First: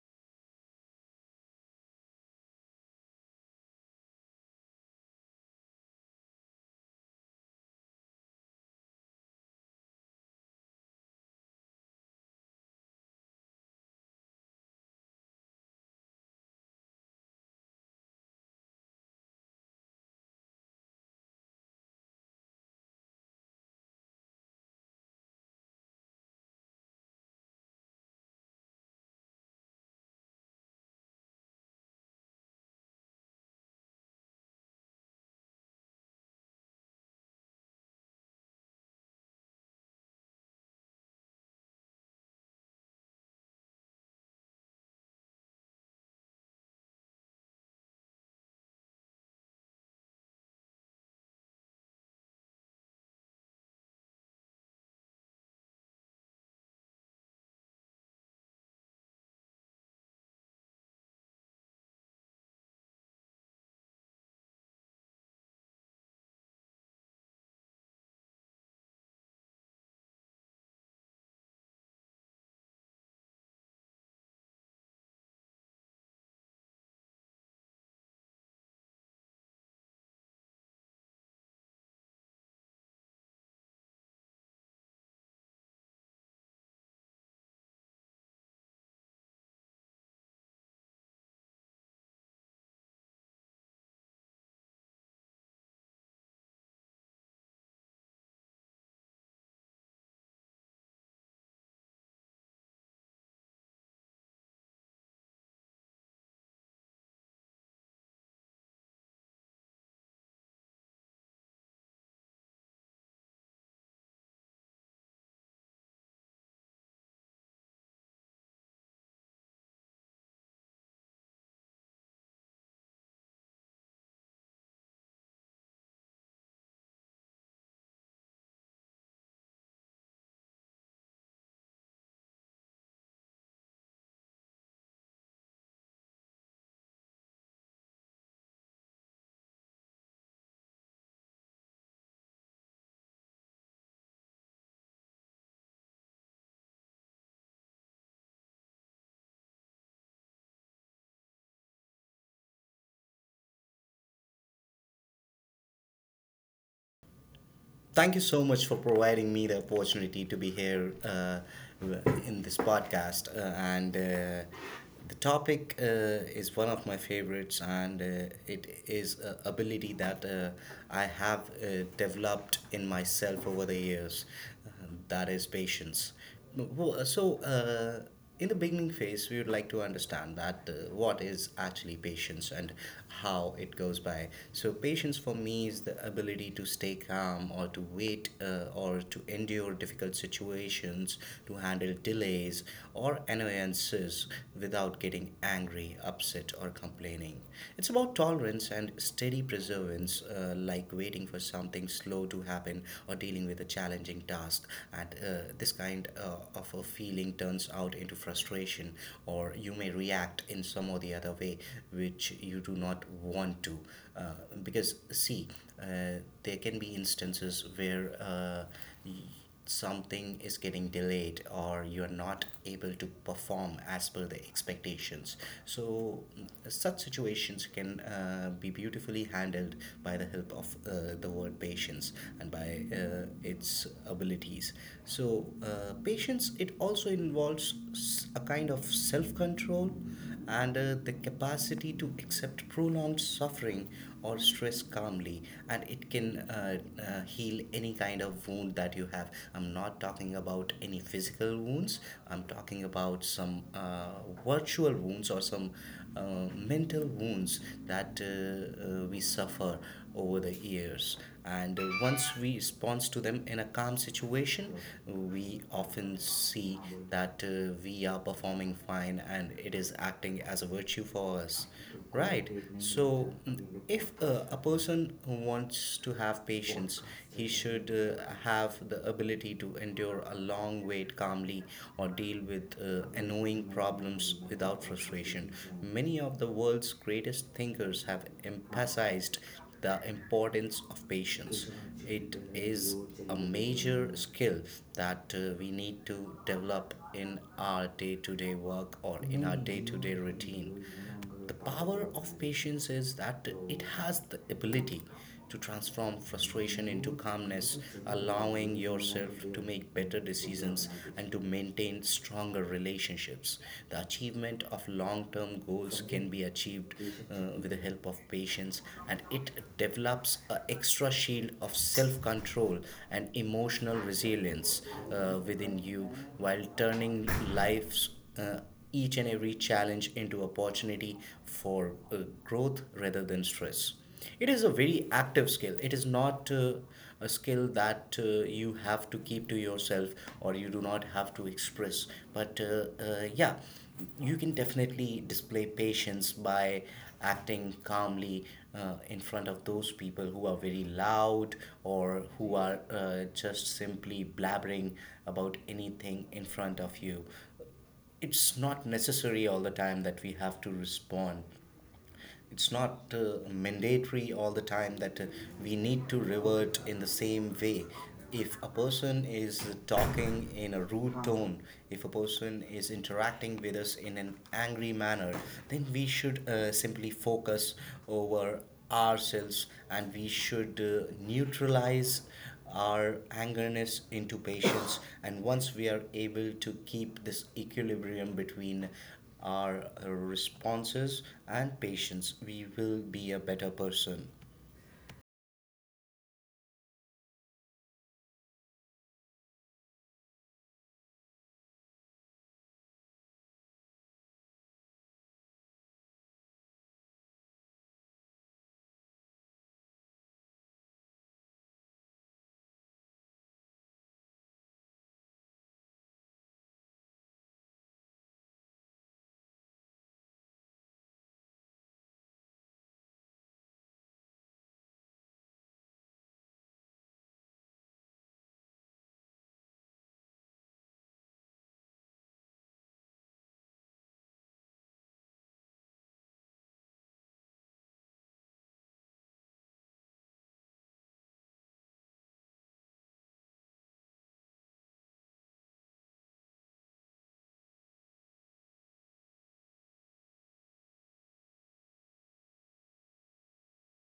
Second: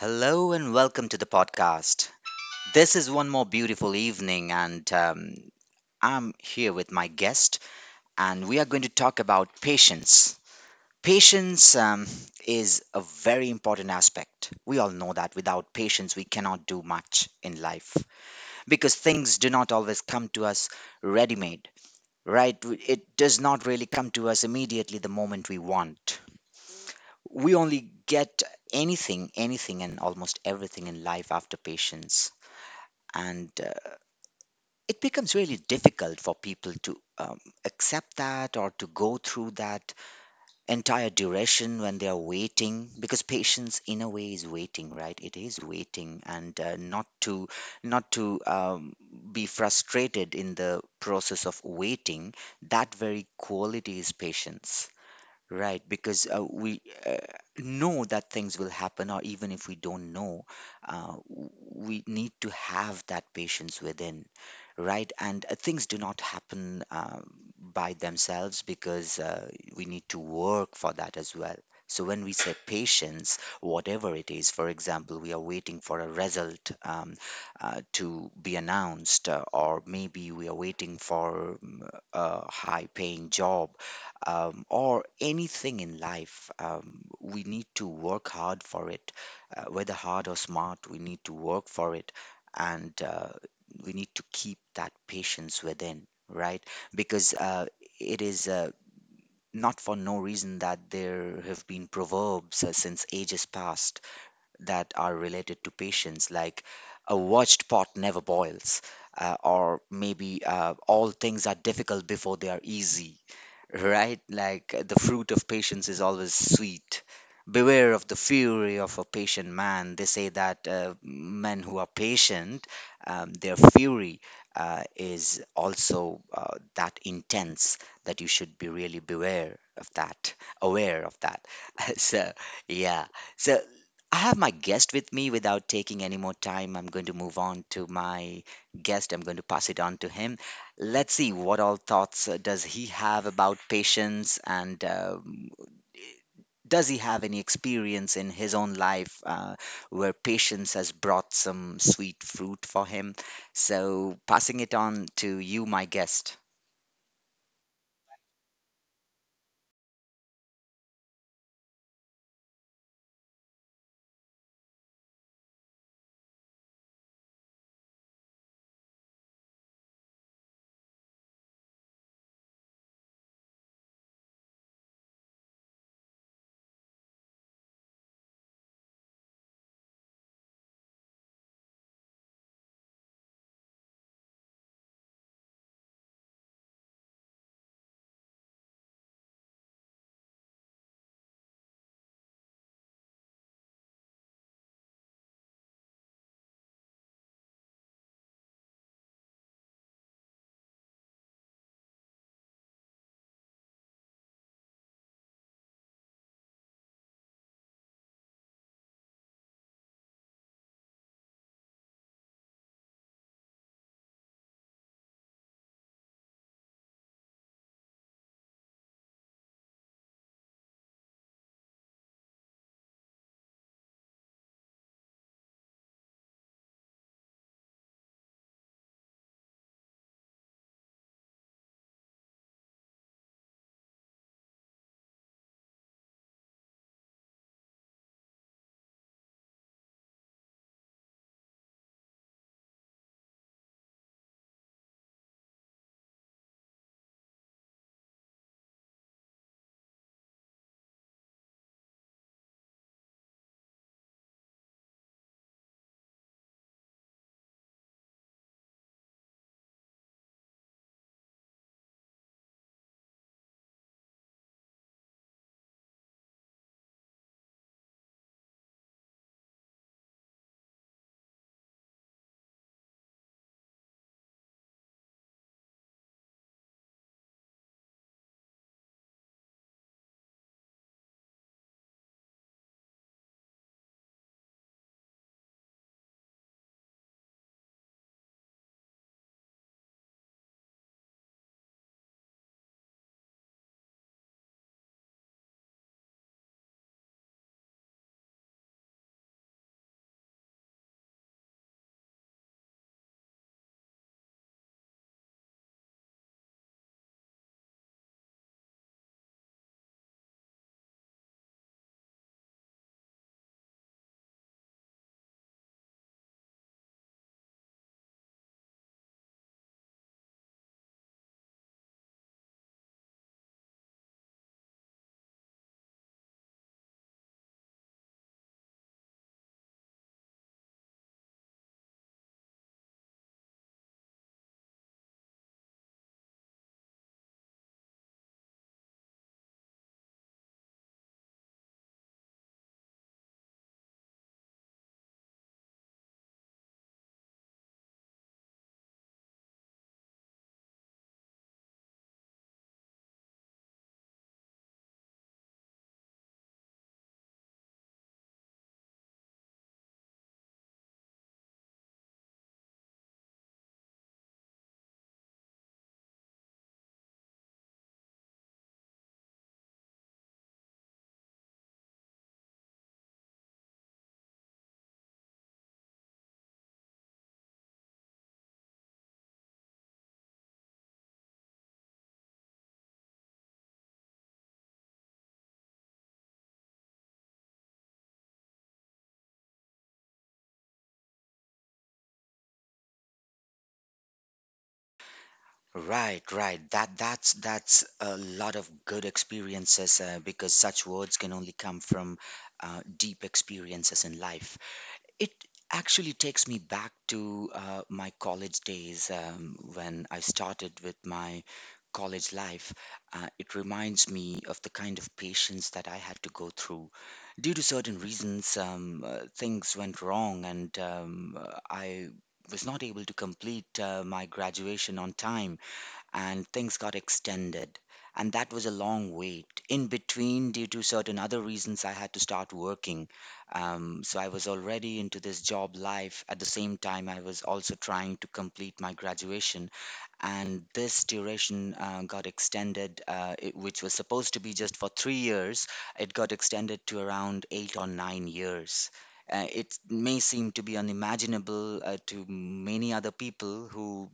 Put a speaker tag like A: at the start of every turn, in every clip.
A: Hello and welcome to the podcast. This is one more beautiful evening, and I'm here with my guest, and we are going to talk about patience. Patience is a very important aspect. We all know that without patience, we cannot do much in life because things do not always come to us ready made, right? It does not really come to us immediately the moment we want. We only get anything and almost everything in life after patience and it becomes really difficult for people to accept that or to go through that entire duration when they are waiting, because patience in a way is waiting, right? It is waiting, and not to not to be frustrated in the process of waiting. That very quality is patience. Right, because we know that things will happen, or even if we don't know, we need to have that patience within, right? And things do not happen by themselves, because we need to work for that as well. So when we say patience, whatever it is, for example, we are waiting for a result, to be announced, or maybe we are waiting for a high-paying job, or anything in life. We need to work hard for it, whether hard or smart, we need to work for it. And we need to keep that patience within, right? Because it is not for no reason that there have been proverbs since ages past that are related to patience, like a watched pot never boils. Or maybe all things are difficult before they are easy, right? Like, the fruit of patience is always sweet. Beware of the fury of a patient man. They say that men who are patient, their fury is also that intense, that you should be really beware of that, aware of that. so, yeah. So, I have my guest with me. Without taking any more time, I'm going to move on to my guest. I'm going to pass it on to him. Let's see what all thoughts does he have about patience, and does he have any experience in his own life where patience has brought some sweet fruit for him? So, passing it on to you, my guest.
B: Thank you so much for providing me the opportunity to be here in this podcast. And the topic is one of my favorites, and it is a ability that I have developed in myself over the years. That is patience. So, in the beginning phase, we would like to understand that what is actually patience and how it goes by. So, patience for me is the ability to stay calm or to wait or to endure difficult situations, to handle delays or annoyances without getting angry, upset, or complaining. It's about tolerance and steady perseverance, like waiting for something slow to happen or dealing with a challenging task. And this kind of a feeling turns out into frustration, or you may react in some or the other way which you do not want to. Uh, because, see, uh, there can be instances where something is getting delayed or you're not able to perform as per the expectations, so such situations can be beautifully handled by the help of the word patience and by its abilities. So, patience, it also involves a kind of self control and the capacity to accept prolonged suffering or stress calmly. And it can heal any kind of wound that you have. I'm not talking about any physical wounds. I'm talking about some virtual wounds or some mental wounds that we suffer over the years. And once we respond to them in a calm situation, we often see that we are performing fine and it is acting as a virtue for us. Right. So, if a person wants to have patience, he should have the ability to endure a long wait calmly or deal with annoying problems without frustration. Many of the world's greatest thinkers have emphasized the importance of patience. It is a major skill that we need to develop in our day to day work or in our day to day routine. The power of patience is that it has the ability to transform frustration into calmness, allowing yourself to make better decisions and to maintain stronger relationships. The achievement of long term goals can be achieved with the help of patience, and it develops an extra shield of self control and emotional resilience within you, while turning life's uh, each and every challenge into opportunity for growth rather than stress. It is a very active skill. It is not a skill that you have to keep to yourself or you do not have to express. But yeah, you can definitely display patience by acting calmly in front of those people who are very loud or who are just simply blabbering about anything in front of you. It's not necessary all the time that we have to respond. It's not mandatory all the time that we need to revert in the same way. If a person is talking in a rude tone, if a person is interacting with us in an angry manner, then we should simply focus over ourselves, and we should neutralize our angerness into patience. And once we are able to keep this equilibrium between our responses and patience, we will be a better person.
A: Right, right. That's a lot of good experiences, because such words can only come from deep experiences in life. It actually takes me back to my college days, when I started with my college life. It reminds me of the kind of patience that I had to go through. Due to certain reasons, things went wrong, and I was not able to complete my graduation on time, and things got extended. And that was a long wait. In between, due to certain other reasons, I had to start working. So I was already into this job life. At the same time, I was also trying to complete my graduation, and this duration got extended, which was supposed to be just for 3 years. It got extended to around 8 or 9 years. It may seem to be unimaginable to many other people who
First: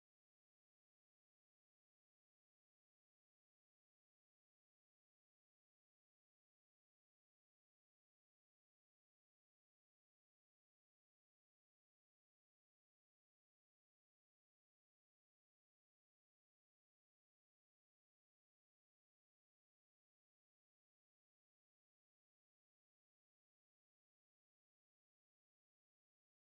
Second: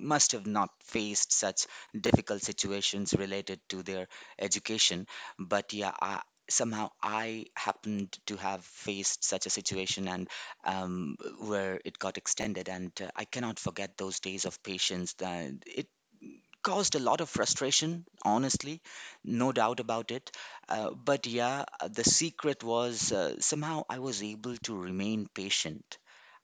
A: must have not faced such difficult situations related to their education. But yeah, somehow I happened to have faced such a situation, and where it got extended. And I cannot forget those days of patience. That it caused a lot of frustration, honestly, no doubt about it. But yeah, the secret was, somehow I was able to remain patient.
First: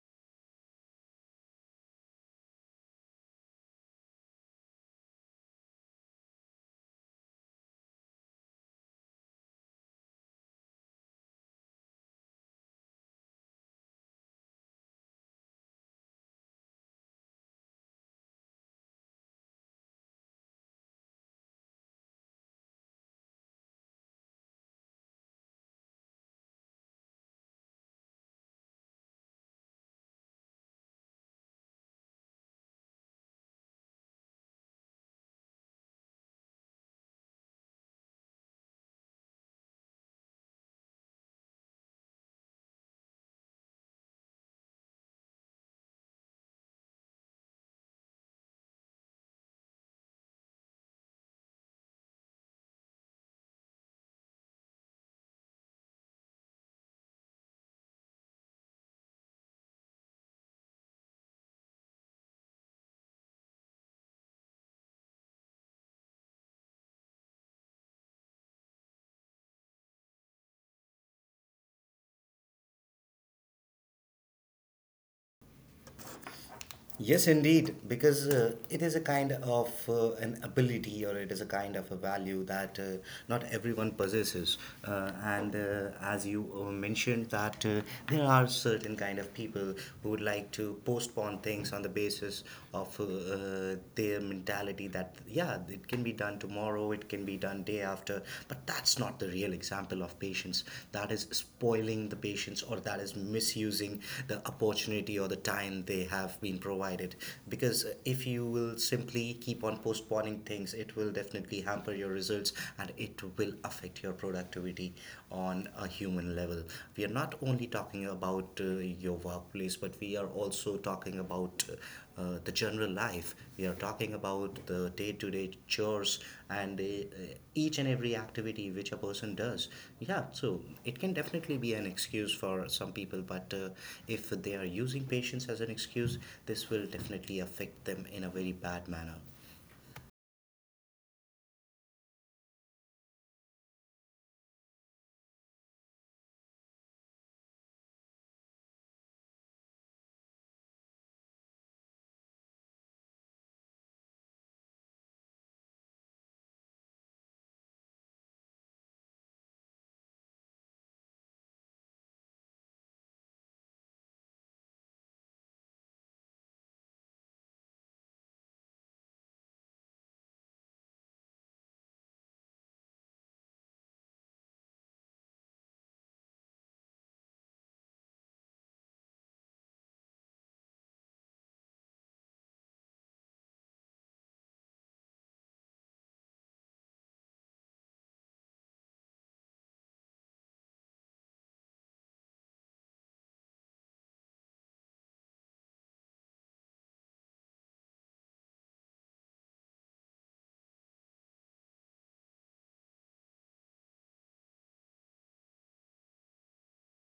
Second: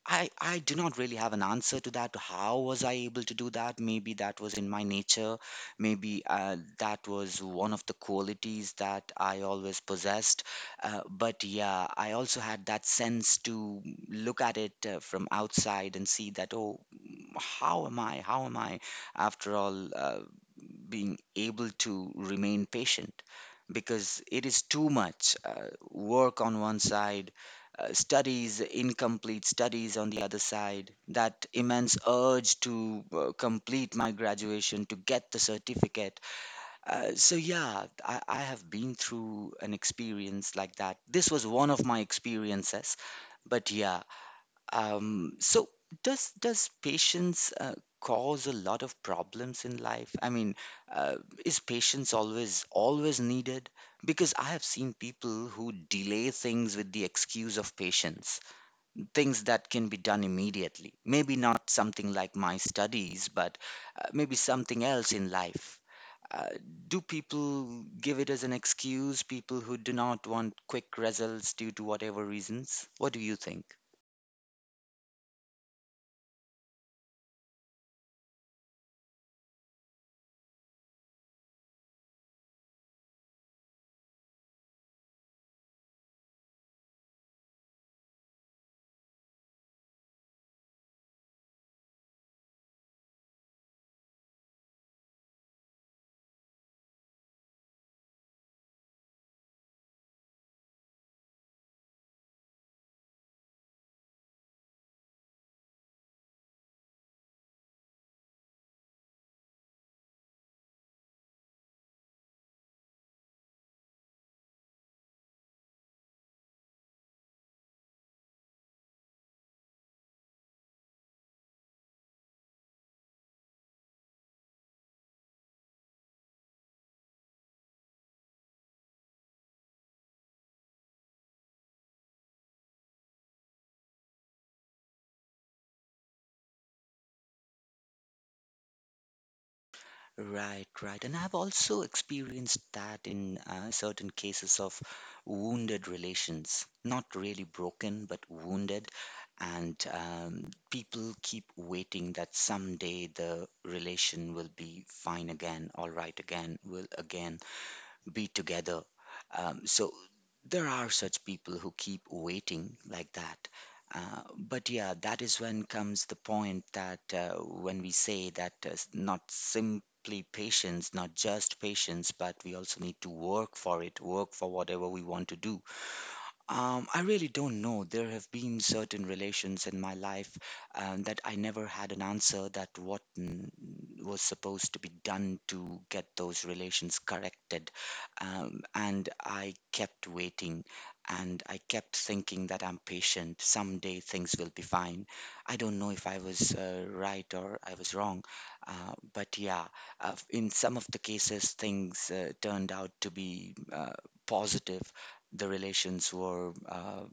A: I do not really have an answer to that. How was I able to do that? Maybe that was in my nature. Maybe that was one of the qualities that I always possessed. But yeah, I also had that sense to look at it from outside and see that, oh, how am I? How am I, after all, being able to remain patient? Because it is too much work on one side, studies, incomplete studies on the other side, that immense urge to complete my graduation, to get the certificate. So, yeah, I have been through an experience like that. This was one of my experiences. But, yeah, so does patience cause a lot of problems in life? I mean, uh, is patience always needed? Because I have seen people who delay things with the excuse of patience, things that can be done immediately. Maybe not something like my studies, but maybe something else in life. Uh, do people give it as an excuse, people who do not want quick results due to whatever reasons? What do you think?
B: Yes, indeed, because it is a kind of an ability, or it is a kind of a value that not everyone possesses. And as you mentioned, that there are certain kind of people who would like to postpone things on the basis of their mentality that, yeah, it can be done tomorrow, it can be done day after. But that's not the real example of patience. That is spoiling the patients, or that is misusing the opportunity or the time they have been provided. Because if you will simply keep on postponing things, it will definitely hamper your results, and it will affect your productivity on a human level. We are not only talking about your workplace, but we are also talking about the general life. We are talking about the day to day chores and each and every activity which a person does. Yeah, so it can definitely be an excuse for some people, but if they are using patience as an excuse, this will definitely affect them in a very bad manner.
A: Right, right. And I've also experienced that in certain cases of wounded relations, not really broken, but wounded. And people keep waiting that someday the relation will be fine again, all right again, will again be together. So there are such people who keep waiting like that. But yeah, that is when comes the point that when we say that not simply patience, not just patience, but we also need to work for it, work for whatever we want to do. I really don't know. There have been certain relations in my life that I never had an answer that what was supposed to be done to get those relations corrected. And I kept waiting, and I kept thinking that I'm patient. Someday things will be fine. I don't know if I was right or I was wrong. But yeah, in some of the cases, things turned out to be positive, the relations were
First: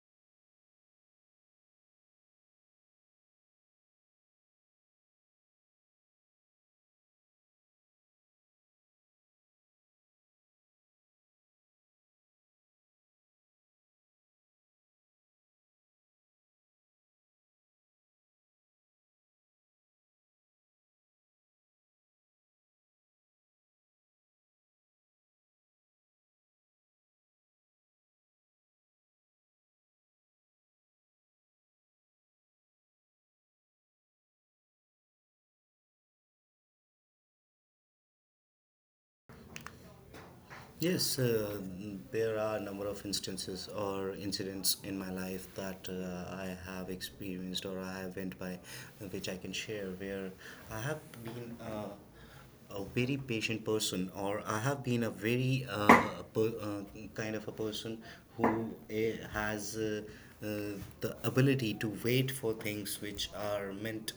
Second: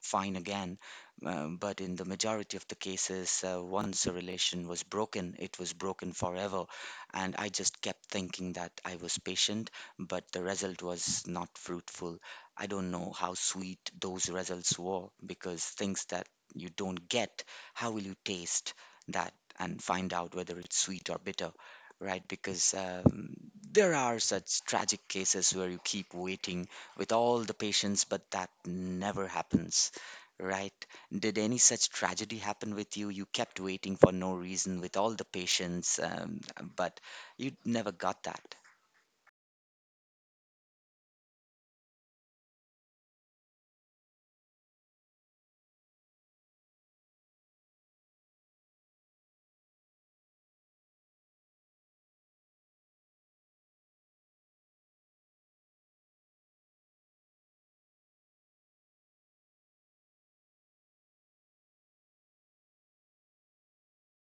A: fine again. But in the majority of the cases, once a relation was broken, it was broken forever. And I just kept thinking that I was patient, but the result was not fruitful. I don't know how sweet those results were, because things that you don't get, how will you taste that and find out whether it's sweet or bitter? Right? Because there are such tragic cases where you keep waiting with all the patience, but that never happens, right? Did any such tragedy happen with you? You kept waiting for no reason with all the patience, but you never got that.
B: Yes, there are a number of instances or incidents in my life that I have experienced or I have went by, which I can share, where I have been a very patient person, or I have been a very per, uh, kind of a person who has uh, the ability to wait for things which are meant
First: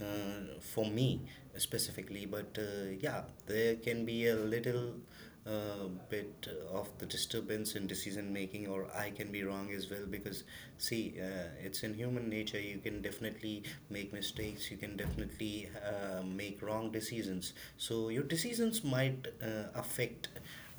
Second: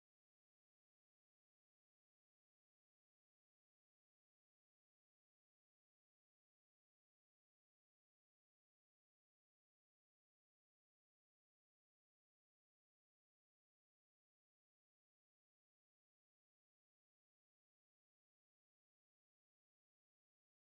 B: for me specifically. But yeah, there can be a little bit of the disturbance in decision making, or I can be wrong as well. Because see, it's in human nature. You can definitely make mistakes, you can definitely make wrong decisions, so your decisions might affect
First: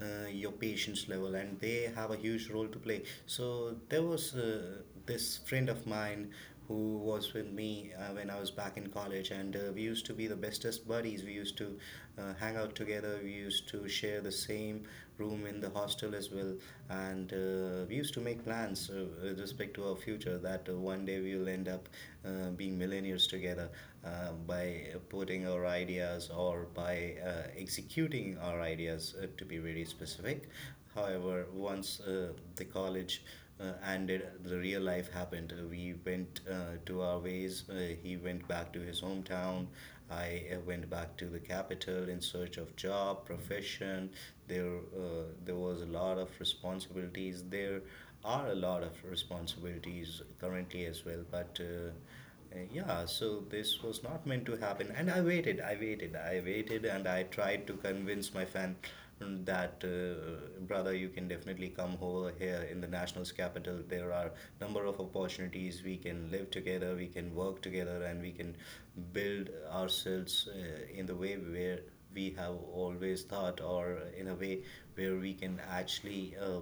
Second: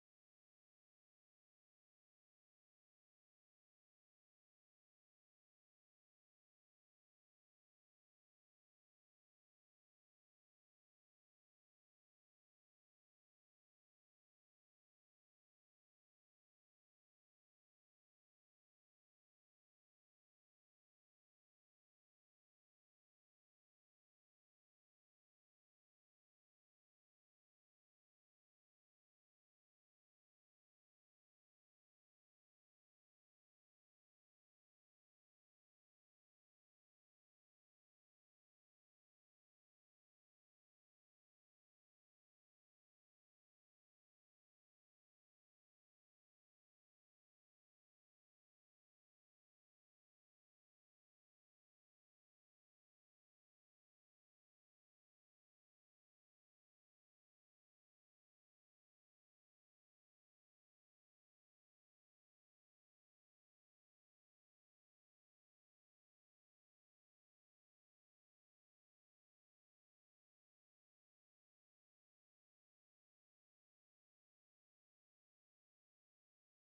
B: your patience level, and they have a huge role to play. So there was this friend of mine who was with me when I was back in college, and we used to be the bestest buddies. We used to hang out together. We used to share the same room in the hostel as well. And we used to make plans with respect to our future that one day we will end up being millionaires together, by putting our ideas or by executing our ideas, to be very specific. However, once the college ended, the real life happened. We went to our ways. He went back to his hometown. I went back to the capital in search of job, profession. There uh, there was a lot of responsibilities, there are a lot of responsibilities currently as well. But yeah, so this was not meant to happen, and I waited, I waited, I waited, and I tried to convince my fan that brother, you can definitely come over here in the national's capital. There are number of opportunities. We can live together, we can work together, and we can build ourselves in the way where we have always thought, or in a way where we can actually uh,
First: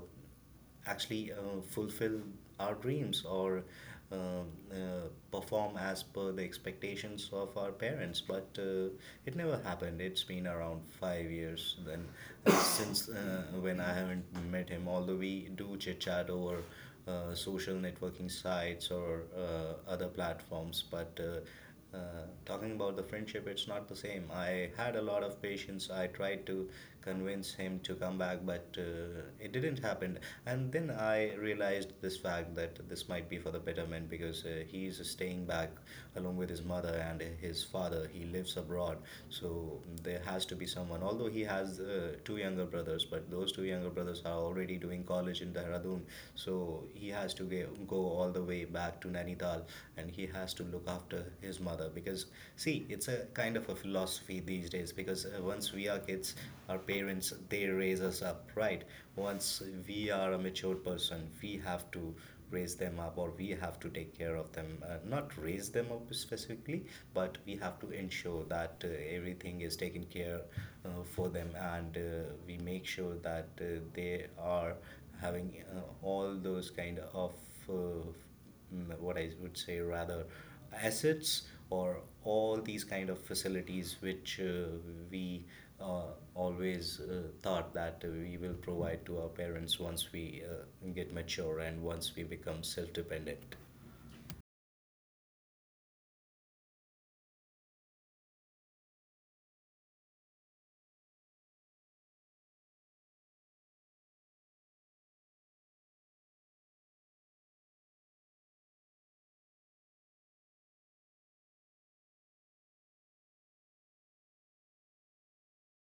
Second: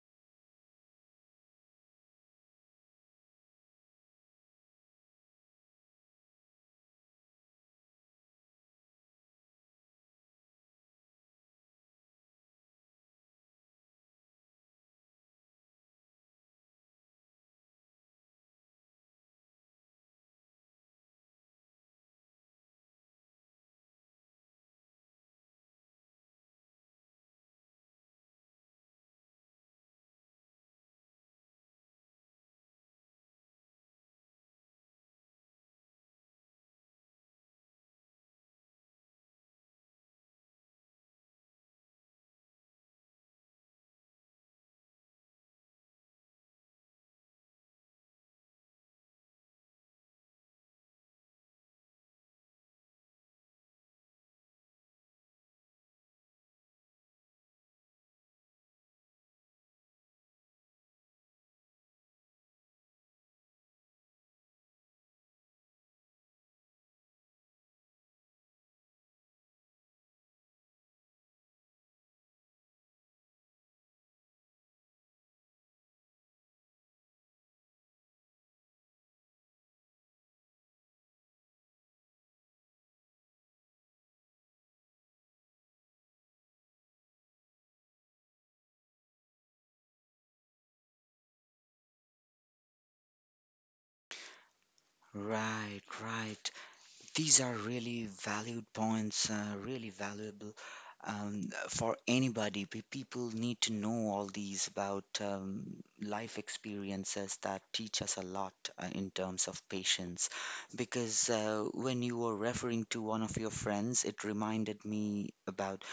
B: actually uh, fulfill our dreams, or uh, uh, perform as per the expectations of our parents. But it never happened. It's been around 5 years then, since when I haven't met him. Although we do chit chat over social networking sites or other platforms. But uh, talking about the friendship, it's not the same. I had a lot of patience. I tried to convince him to come back, but it didn't happen. And then I realized this fact that this might be for the betterment, because he's staying back along with his mother and his father. He lives abroad, so there has to be someone. Although he has two younger brothers, but those two younger brothers are already doing college in Dehradun, so he has to go all the way back to Nainital, and he has to look after his mother because, see, it's a kind of a philosophy these days. Because once we are kids, our parents they raise us up, right? Once we are a mature person, we have to raise them up or we have to take care of them. Not raise them up specifically, but we have to ensure that everything is taken care for them, and we make sure that they are having all those kind of what I would say, rather, assets, or all these kind of facilities which we uh, always thought that we will provide to our parents once we get mature and once we become self-dependent.
A: Right, right. These are really valued points, really valuable for anybody. People need to know all these about life experiences that teach us a lot in terms of patience. Because when you were referring to one of your friends, it reminded me about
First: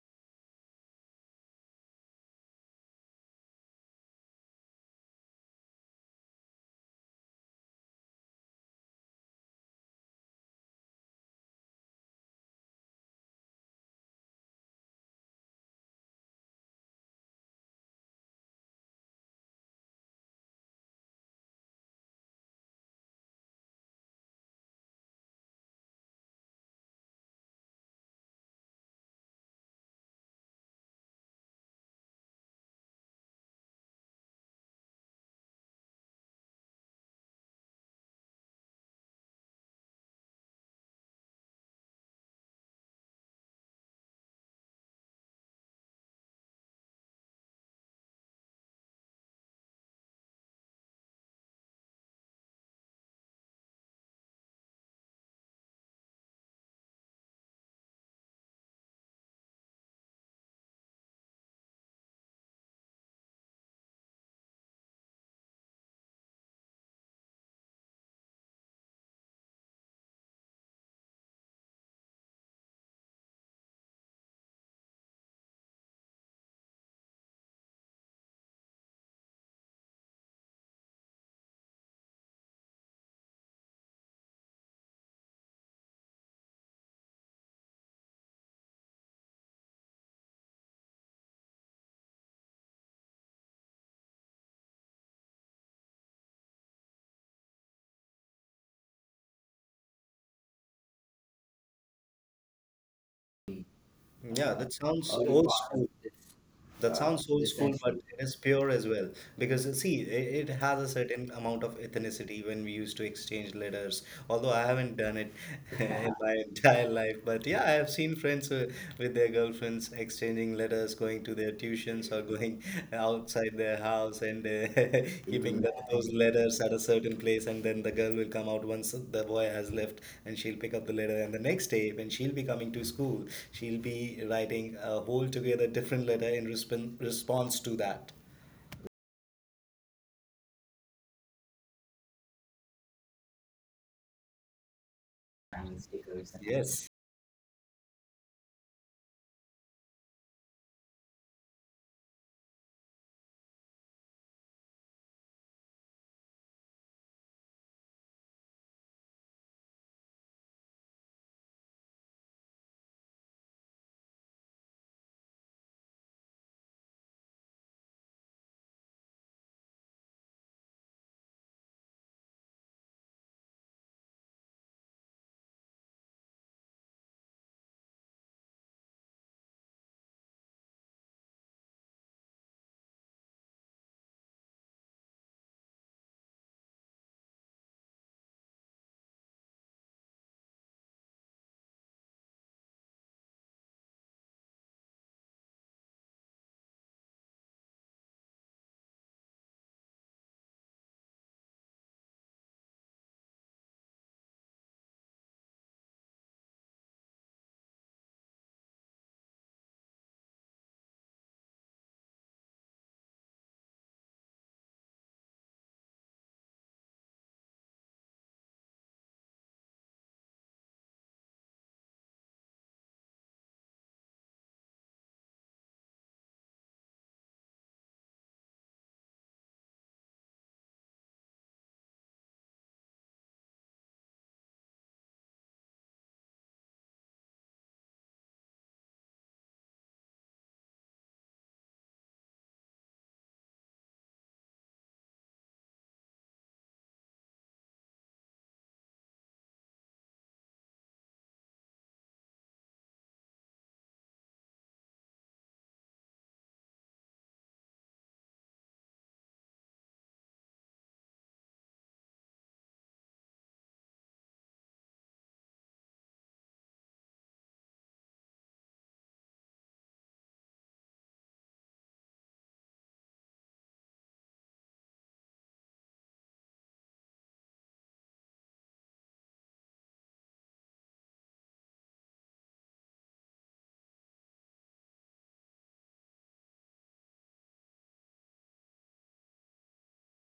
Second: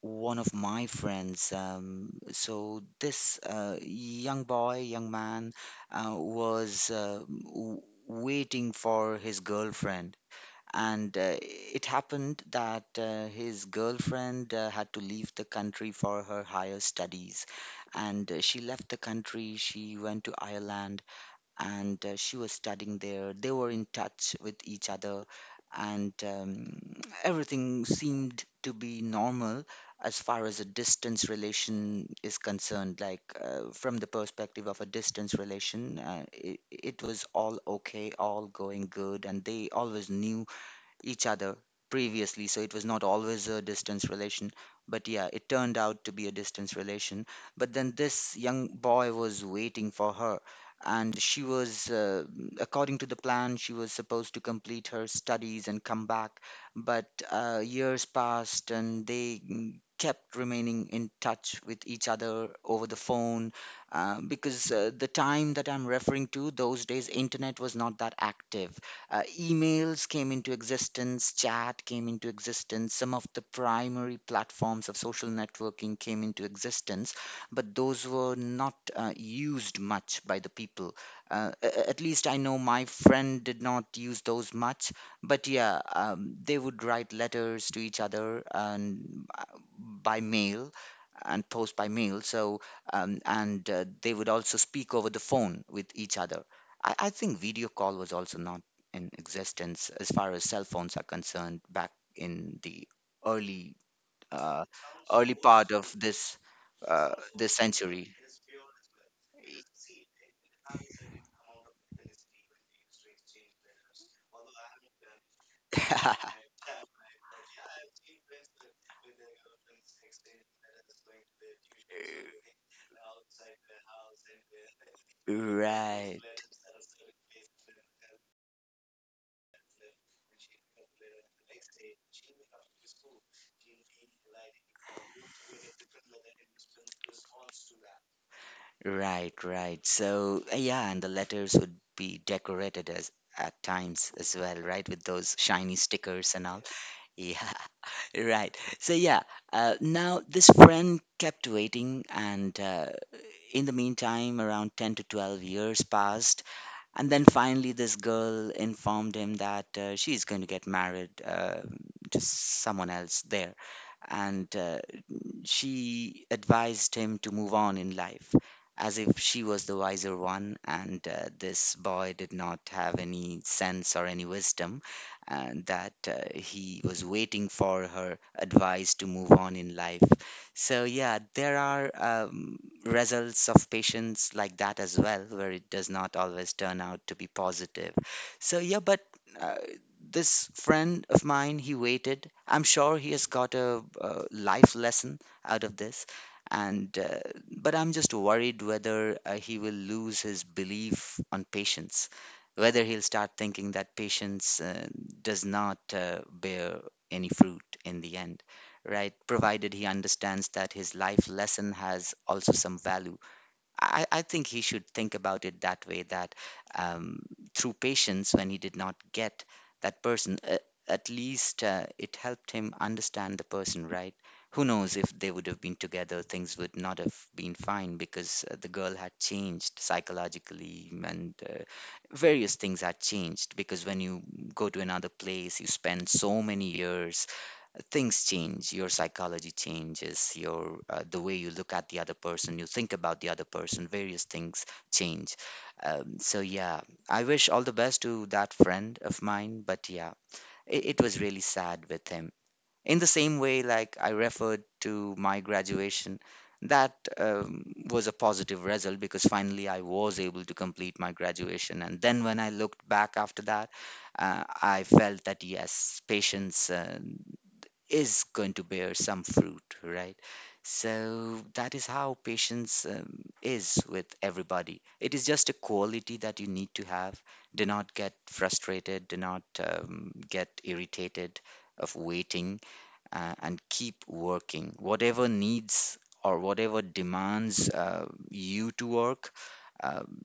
A: one of my friends. So this young boy, young man, uh, was uh, w- waiting for his girlfriend, and it happened that his girlfriend had to leave the country for her higher studies, and she left the country, she went to Ireland. And she was studying there, they were in touch with each other, and everything seemed to be normal as far as a distance relation is concerned. Like, from the perspective of a distance relation, it was all okay, all going good, and they always knew each other previously, so it was not always a distance relation, but yeah, it turned out to be a distance relation. But then this young boy was waiting for her, and she was, according to the plan, she was supposed to complete her studies and come back. But years passed, and they kept remaining in touch with each other over the phone, because the time that I'm referring to, those days internet was not that active. Emails came into existence, chat came into existence, some of the primary platforms of social networking came into existence, but those were not used much by the people. At least I know my friend did not use those much, but yeah, they would write letters to each other, and by mail, and post by mail. So, and they would also speak over the phone with each other. I think video call was also not in existence as far as cell phones are concerned, back in the early
B: Yeah,
A: uh,
B: that sounds
A: early
B: old
A: part
B: school.
A: of this
B: That sounds old they
A: this
B: school, but to
A: century.
B: it is pure as well. Because see, it has a certain amount of ethnicity when we used to exchange letters. Although I haven't done it in my entire life, but yeah, I have seen friends with their girlfriends exchanging letters, going to their tuitions or going outside their house and keeping those
A: Right.
B: letters at a certain place, and then the girl will come out once the boy has left, and she'll pick up the letter. And the next day when she'll be coming to school, she'll be writing a whole together different letter in response to that.
A: Right, right. So, yeah, and the letters would be decorated as at times as well, right, with those shiny stickers and all.
B: Yes.
A: Yeah, right. So yeah, now this friend kept waiting, and in the meantime, around 10 to 12 years passed, and then finally, this girl informed him that she's going to get married to someone else there, and she advised him to move on in life as if she was the wiser one and this boy did not have any sense or any wisdom and that he was waiting for her advice to move on in life. So yeah, there are results of patience like that as well, where it does not always turn out to be positive. So yeah, but uh, this friend of mine, he waited. I'm sure he has got a life lesson out of this, and but I'm just worried whether he will lose his belief on patience, whether he'll start thinking that patience does not bear any fruit in the end, right, provided he understands that his life lesson has also some value. I think he should think about it that way, that um, through patience, when he did not get that person, at least it helped him understand the person, right? Who knows, if they would have been together, things would not have been fine, because the girl had changed psychologically, and various things had changed. Because when you go to another place, you spend so many years, things change, your psychology changes, your the way you look at the other person, you think about the other person, various things change. So yeah, I wish all the best to that friend of mine, but yeah, it was really sad with him. In the same way, like I referred to my graduation, that was a positive result, because finally I was able to complete my graduation, and then when I looked back after that, I felt that yes, patience is going to bear some fruit, right? So that is how patience is with everybody. It is just a quality that you need to have. Do not get frustrated, do not get irritated of waiting, and keep working. Whatever needs, or whatever demands you to work, um,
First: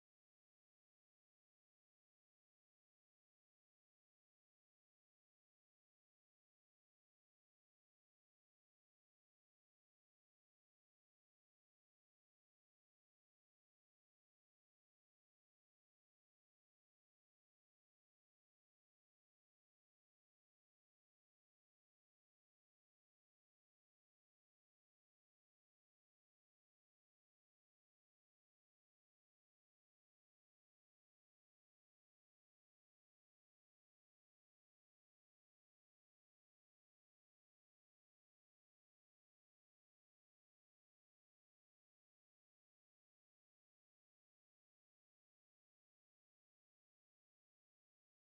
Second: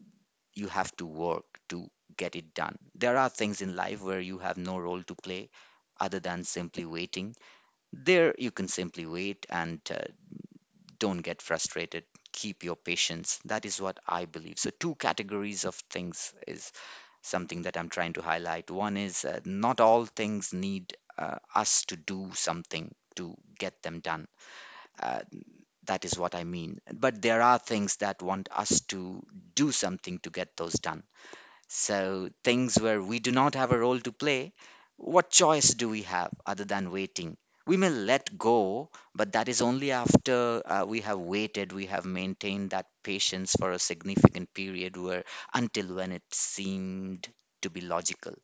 A: you have to work to get it done. There are things in life where you have no role to play other than simply waiting. There, you can simply wait, and don't get frustrated. Keep your patience. That is what I believe. So, two categories of things is something that I'm trying to highlight. One is not all things need us to do something to get them done. Uh, that is what I mean. But there are things that want us to do something to get those done. So, things where we do not have a role to play, what choice do we have other than waiting? We may let go, but that is only after we have waited, we have maintained that patience for a significant period, where until when it seemed to be logical.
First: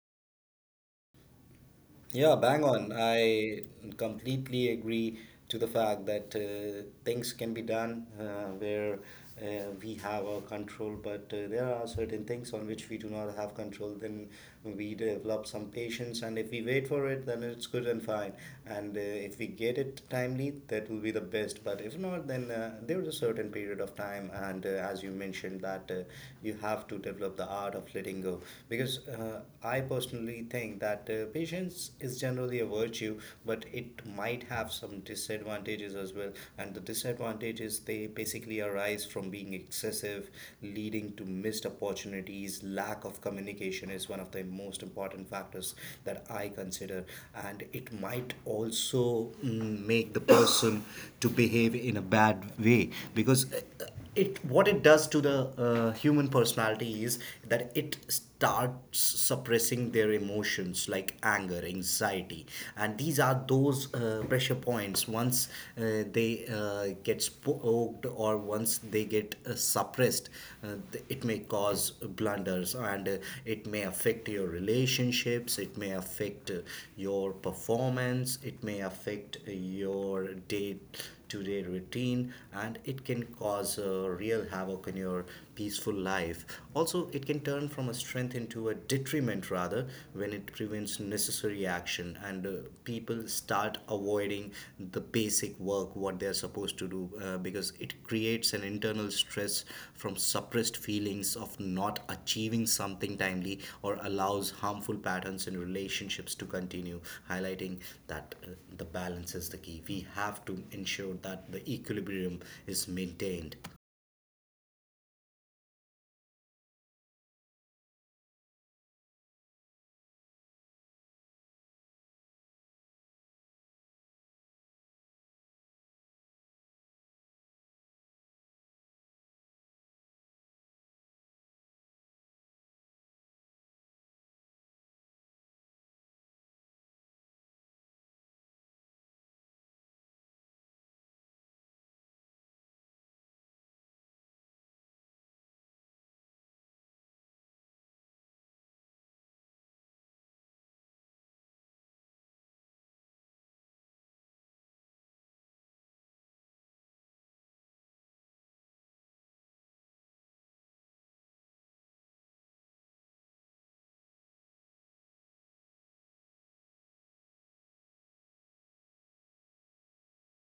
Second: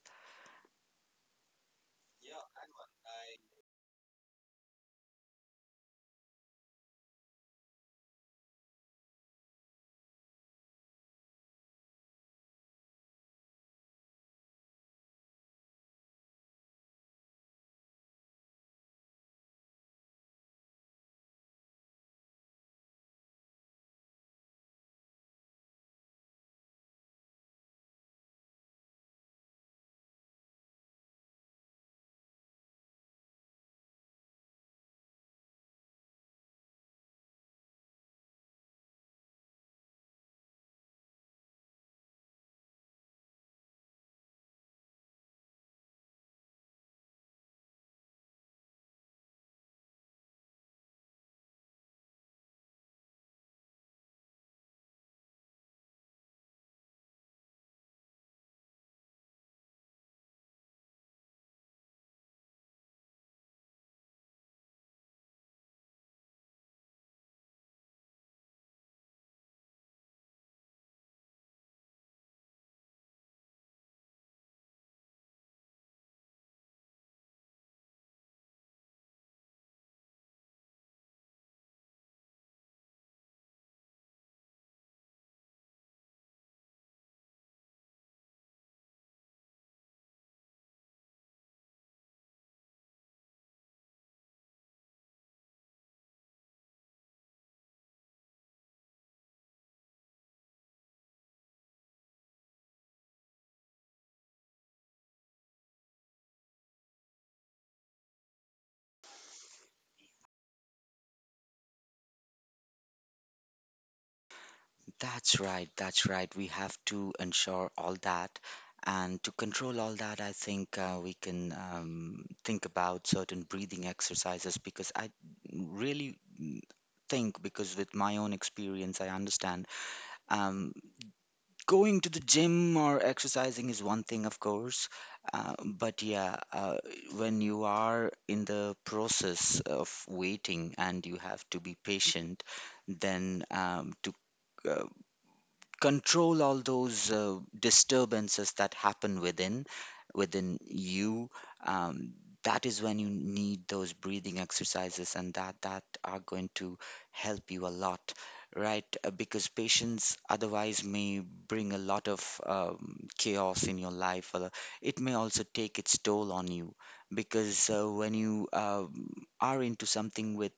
B: Yeah, bang on. I completely agree to the fact that things can be done where we have our control, but there are certain things on which we do not have control. Then we develop some patience, and if we wait for it, then it's good and fine. And if we get it timely, that will be the best. But if not, then there is a certain period of time, and as you mentioned, that you have to develop the art of letting go. Because I personally think that patience is generally a virtue, but it might have some disadvantages as well. And the disadvantages, they basically arise from being excessive, leading to missed opportunities. Lack of communication is one of the most important factors that I consider, and it might also make the person to behave in a bad way because it what it does to the human personality is that starts suppressing their emotions like anger, anxiety. And these are those pressure points. Once they get poked or once they get suppressed, it may cause blunders, and it may affect your relationships, it may affect your performance, it may affect your day to day routine, and it can cause real havoc in your peaceful life. Also, it can turn from a strength into a detriment rather when it prevents necessary action, and people start avoiding the basic work what they're supposed to do because it creates an internal stress from suppressed feelings of not achieving something timely, or allows harmful patterns in relationships to continue, highlighting that the balance is the key. We have to ensure that the equilibrium is maintained.
A: That's right, that's right. We have to ensure all that. And to control all that, I think we can think about certain breathing exercises, because I really think, because with my own experience, I understand. Um, Going to the gym or exercising is one thing, of course, but yeah, when you are in the process of waiting and you have to be patient, then to uh, control all those disturbances that happen within you, um, that is when you need those breathing exercises, and that are going to help you a lot, right? Because patients otherwise may bring a lot of chaos in your life, or it may also take its toll on you, because when you are into something with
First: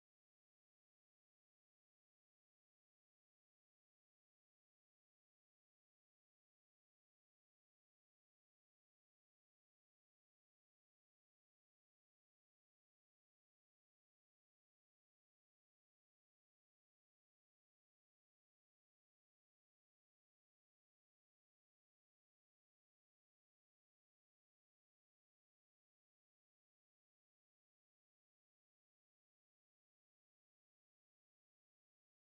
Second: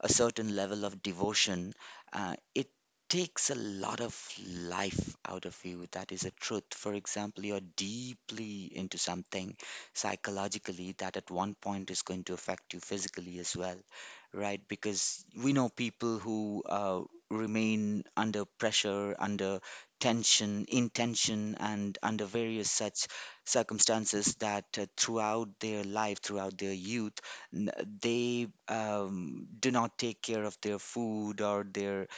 A: a certain level of devotion, it takes a lot of life out of you. That is a truth. For example, you're deeply into something psychologically that at one point is going to affect you physically as well, right? Because we know people who remain under pressure, under tension, in tension, and under various such circumstances, that throughout their life, throughout their youth, n- they do not take care of their food, or their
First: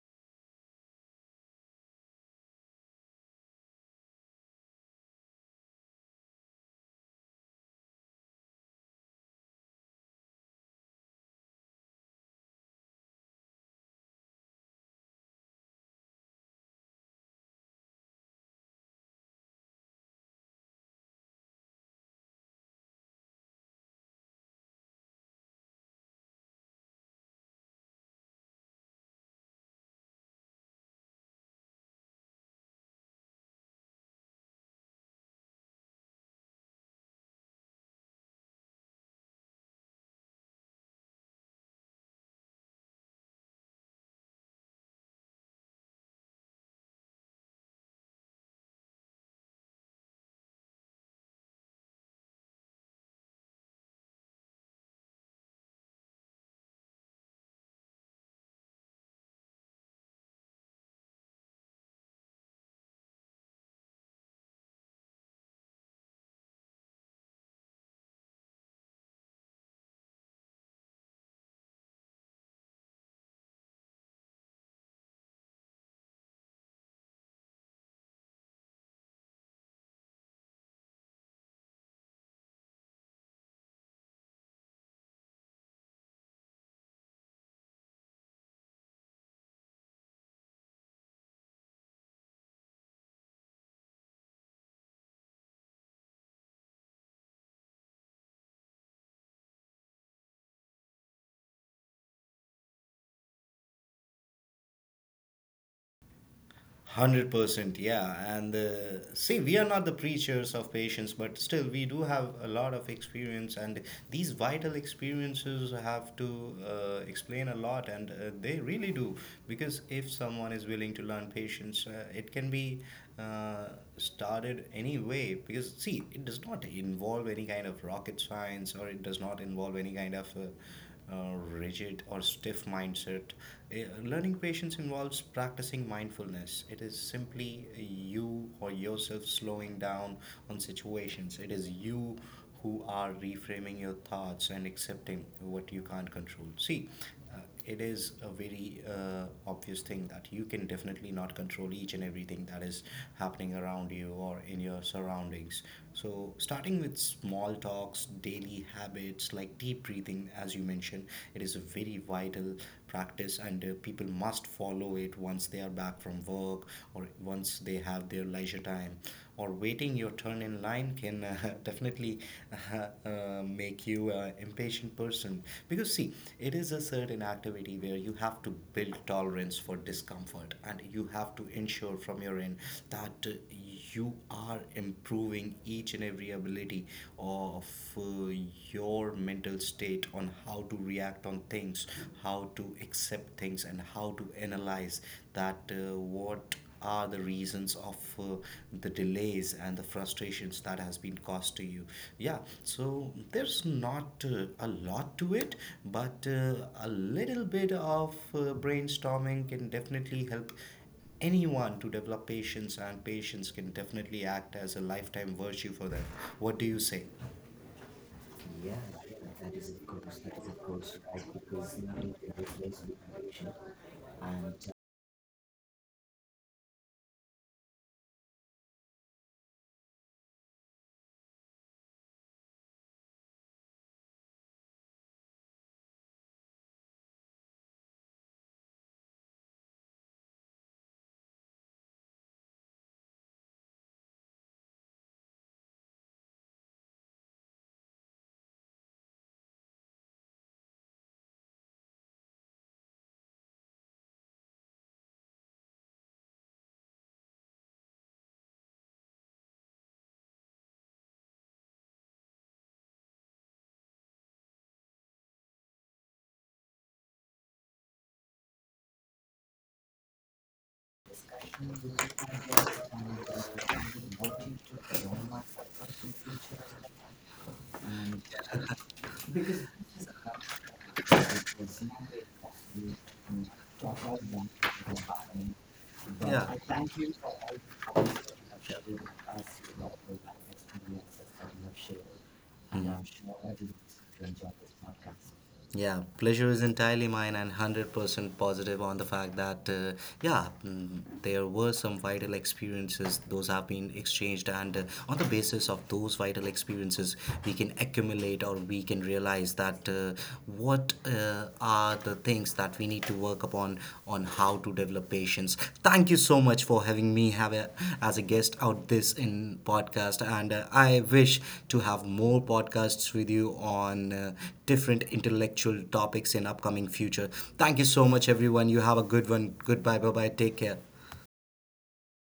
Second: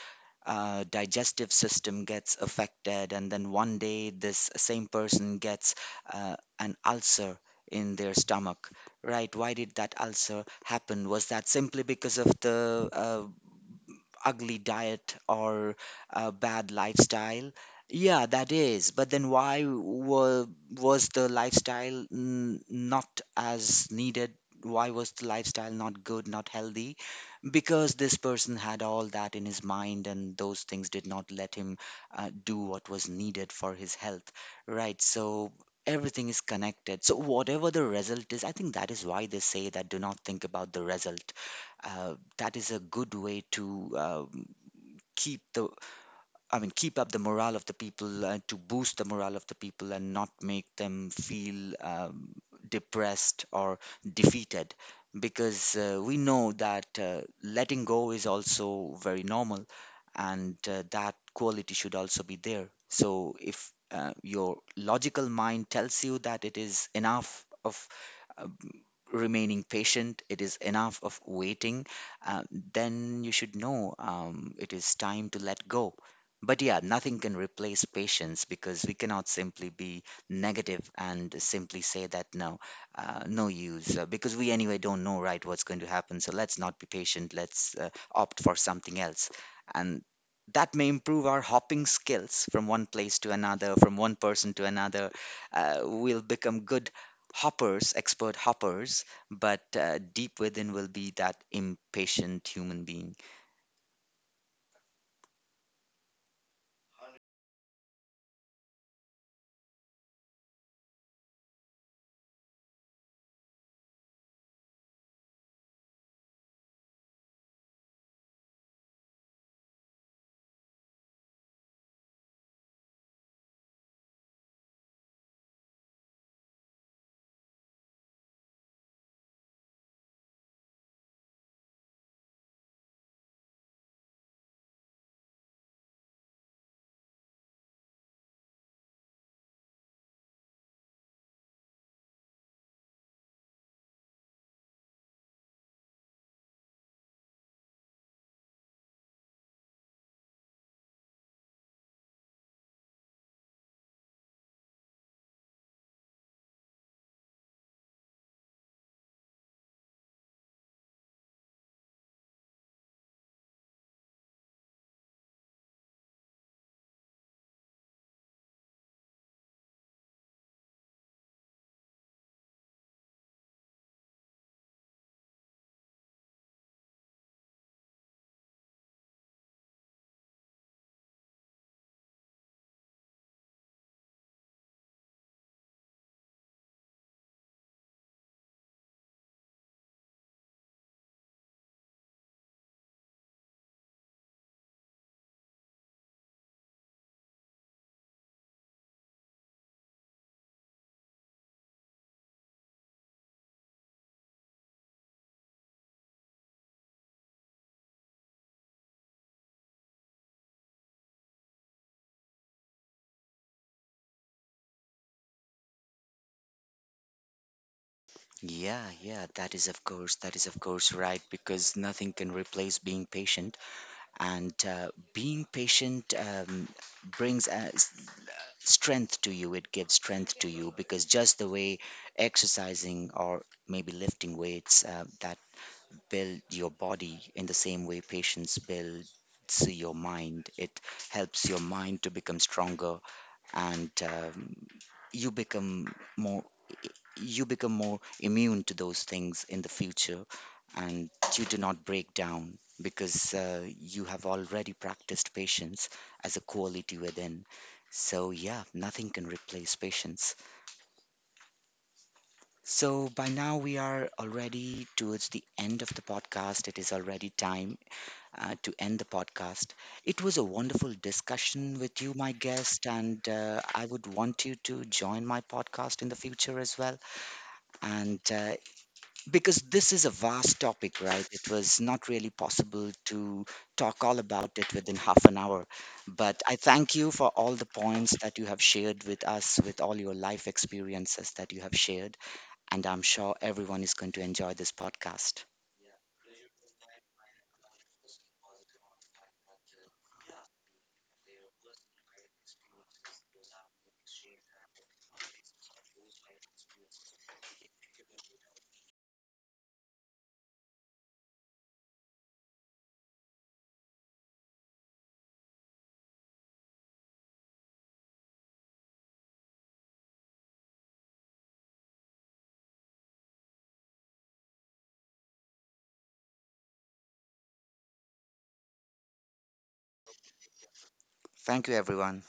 A: digestive system gets affected, and then one day this same person gets an ulcer in their stomach. Right? Why did that ulcer happen? Was that simply because of the ugly diet or bad lifestyle? Yeah, that is. But then, was the lifestyle not as needed? Why was the lifestyle not good, not healthy? Because this person had all that in his mind, and those things did not let him do what was needed for his health, right? So everything is connected. So whatever the result is, I think that is why they say that do not think about the result. That is a good way to keep the keep up the morale of the people, to boost the morale of the people, and not make them feel depressed or defeated. Because we know that letting go is also very normal, and that quality should also be there. So, if your logical mind tells you that it is enough of uh, remaining patient, it is enough of waiting, then you should know it is time to let go. But yeah, nothing can replace patience, because we cannot simply be negative and simply say that no, no use because we anyway don't know, right, what's going to happen. So let's not be patient. Let's opt for something else, and that may improve our hopping skills from one place to another, from one person to another. We'll become good hoppers, expert hoppers, but deep within will be that impatient human being.
B: 100% yeah, and see, we are not the preachers of patience, but still we do have a lot of experience, and these vital experiences have to explain a lot, and they really do. Because if someone is willing to learn patience, it can be uh, started any way, because see, it does not involve any kind of rocket science, or it does not involve any kind of rigid or stiff mindset. Learning patience involves practicing mindfulness. It is simply you or yourself slowing down on situations. It is you who are reframing your thoughts and accepting what you can't control. See, it is a very obvious thing that you can definitely not control each and everything that is happening around you or in your surroundings. So, starting with small talks, daily habits like deep breathing, as you mentioned, it is a very vital practice, and people must follow it once they are back from work, or once they have their leisure time, or waiting your turn in line can definitely uh, make you an impatient person. Because see, it is a certain activity where you have to build tolerance for discomfort, and you have to ensure from your end that you are improving each and every ability of uh, your mental state on how to react on things, how to accept things, and how to analyze that what are the reasons of the delays and the frustrations that has been caused to you. Yeah, so there's not a lot to it, but a little bit of brainstorming can definitely help anyone to develop patience, and patience can definitely act as a lifetime virtue for them. What do you say?
A: Yeah, yeah, that is of course, that is of course right, because nothing can replace being patient, and being patient brings strength to you. It gives strength to you, because just the way exercising or maybe lifting weights that build your body, in the same way patience builds your mind. It helps your mind to become stronger, and you become more you become more immune to those things in the future, and you do not break down, because you have already practiced patience as a quality within. So yeah, nothing can replace patience. So by now we are already towards the end of the podcast. It is already time to end the podcast. It was a wonderful discussion with you, my guest, and I would want you to join my podcast in the future as well. And because this is a vast topic, right? It was not really possible to talk all about it within half an hour.
B: Yeah.
A: But I
B: Thank
A: thank
B: you.
A: you for all the points that you have shared with us, with all your life experiences that you have shared. And I'm sure everyone is
B: Sure.
A: going to enjoy this podcast.
B: Yeah, pleasure is entirely mine, and 100% positive on the fact that, yeah, there were some vital experiences. Those have been exchanged, and on the basis of those vital experiences, we can accumulate or we can realize that what are the things that we need to work upon on how to develop patience. Thank you so much for having me have a, as a guest out this in podcast, and I wish to have more podcasts with you on different intellectual topics in upcoming future. Thank you so much, everyone. You have a good one. Goodbye. Bye bye. Take care.
A: Thank you, everyone.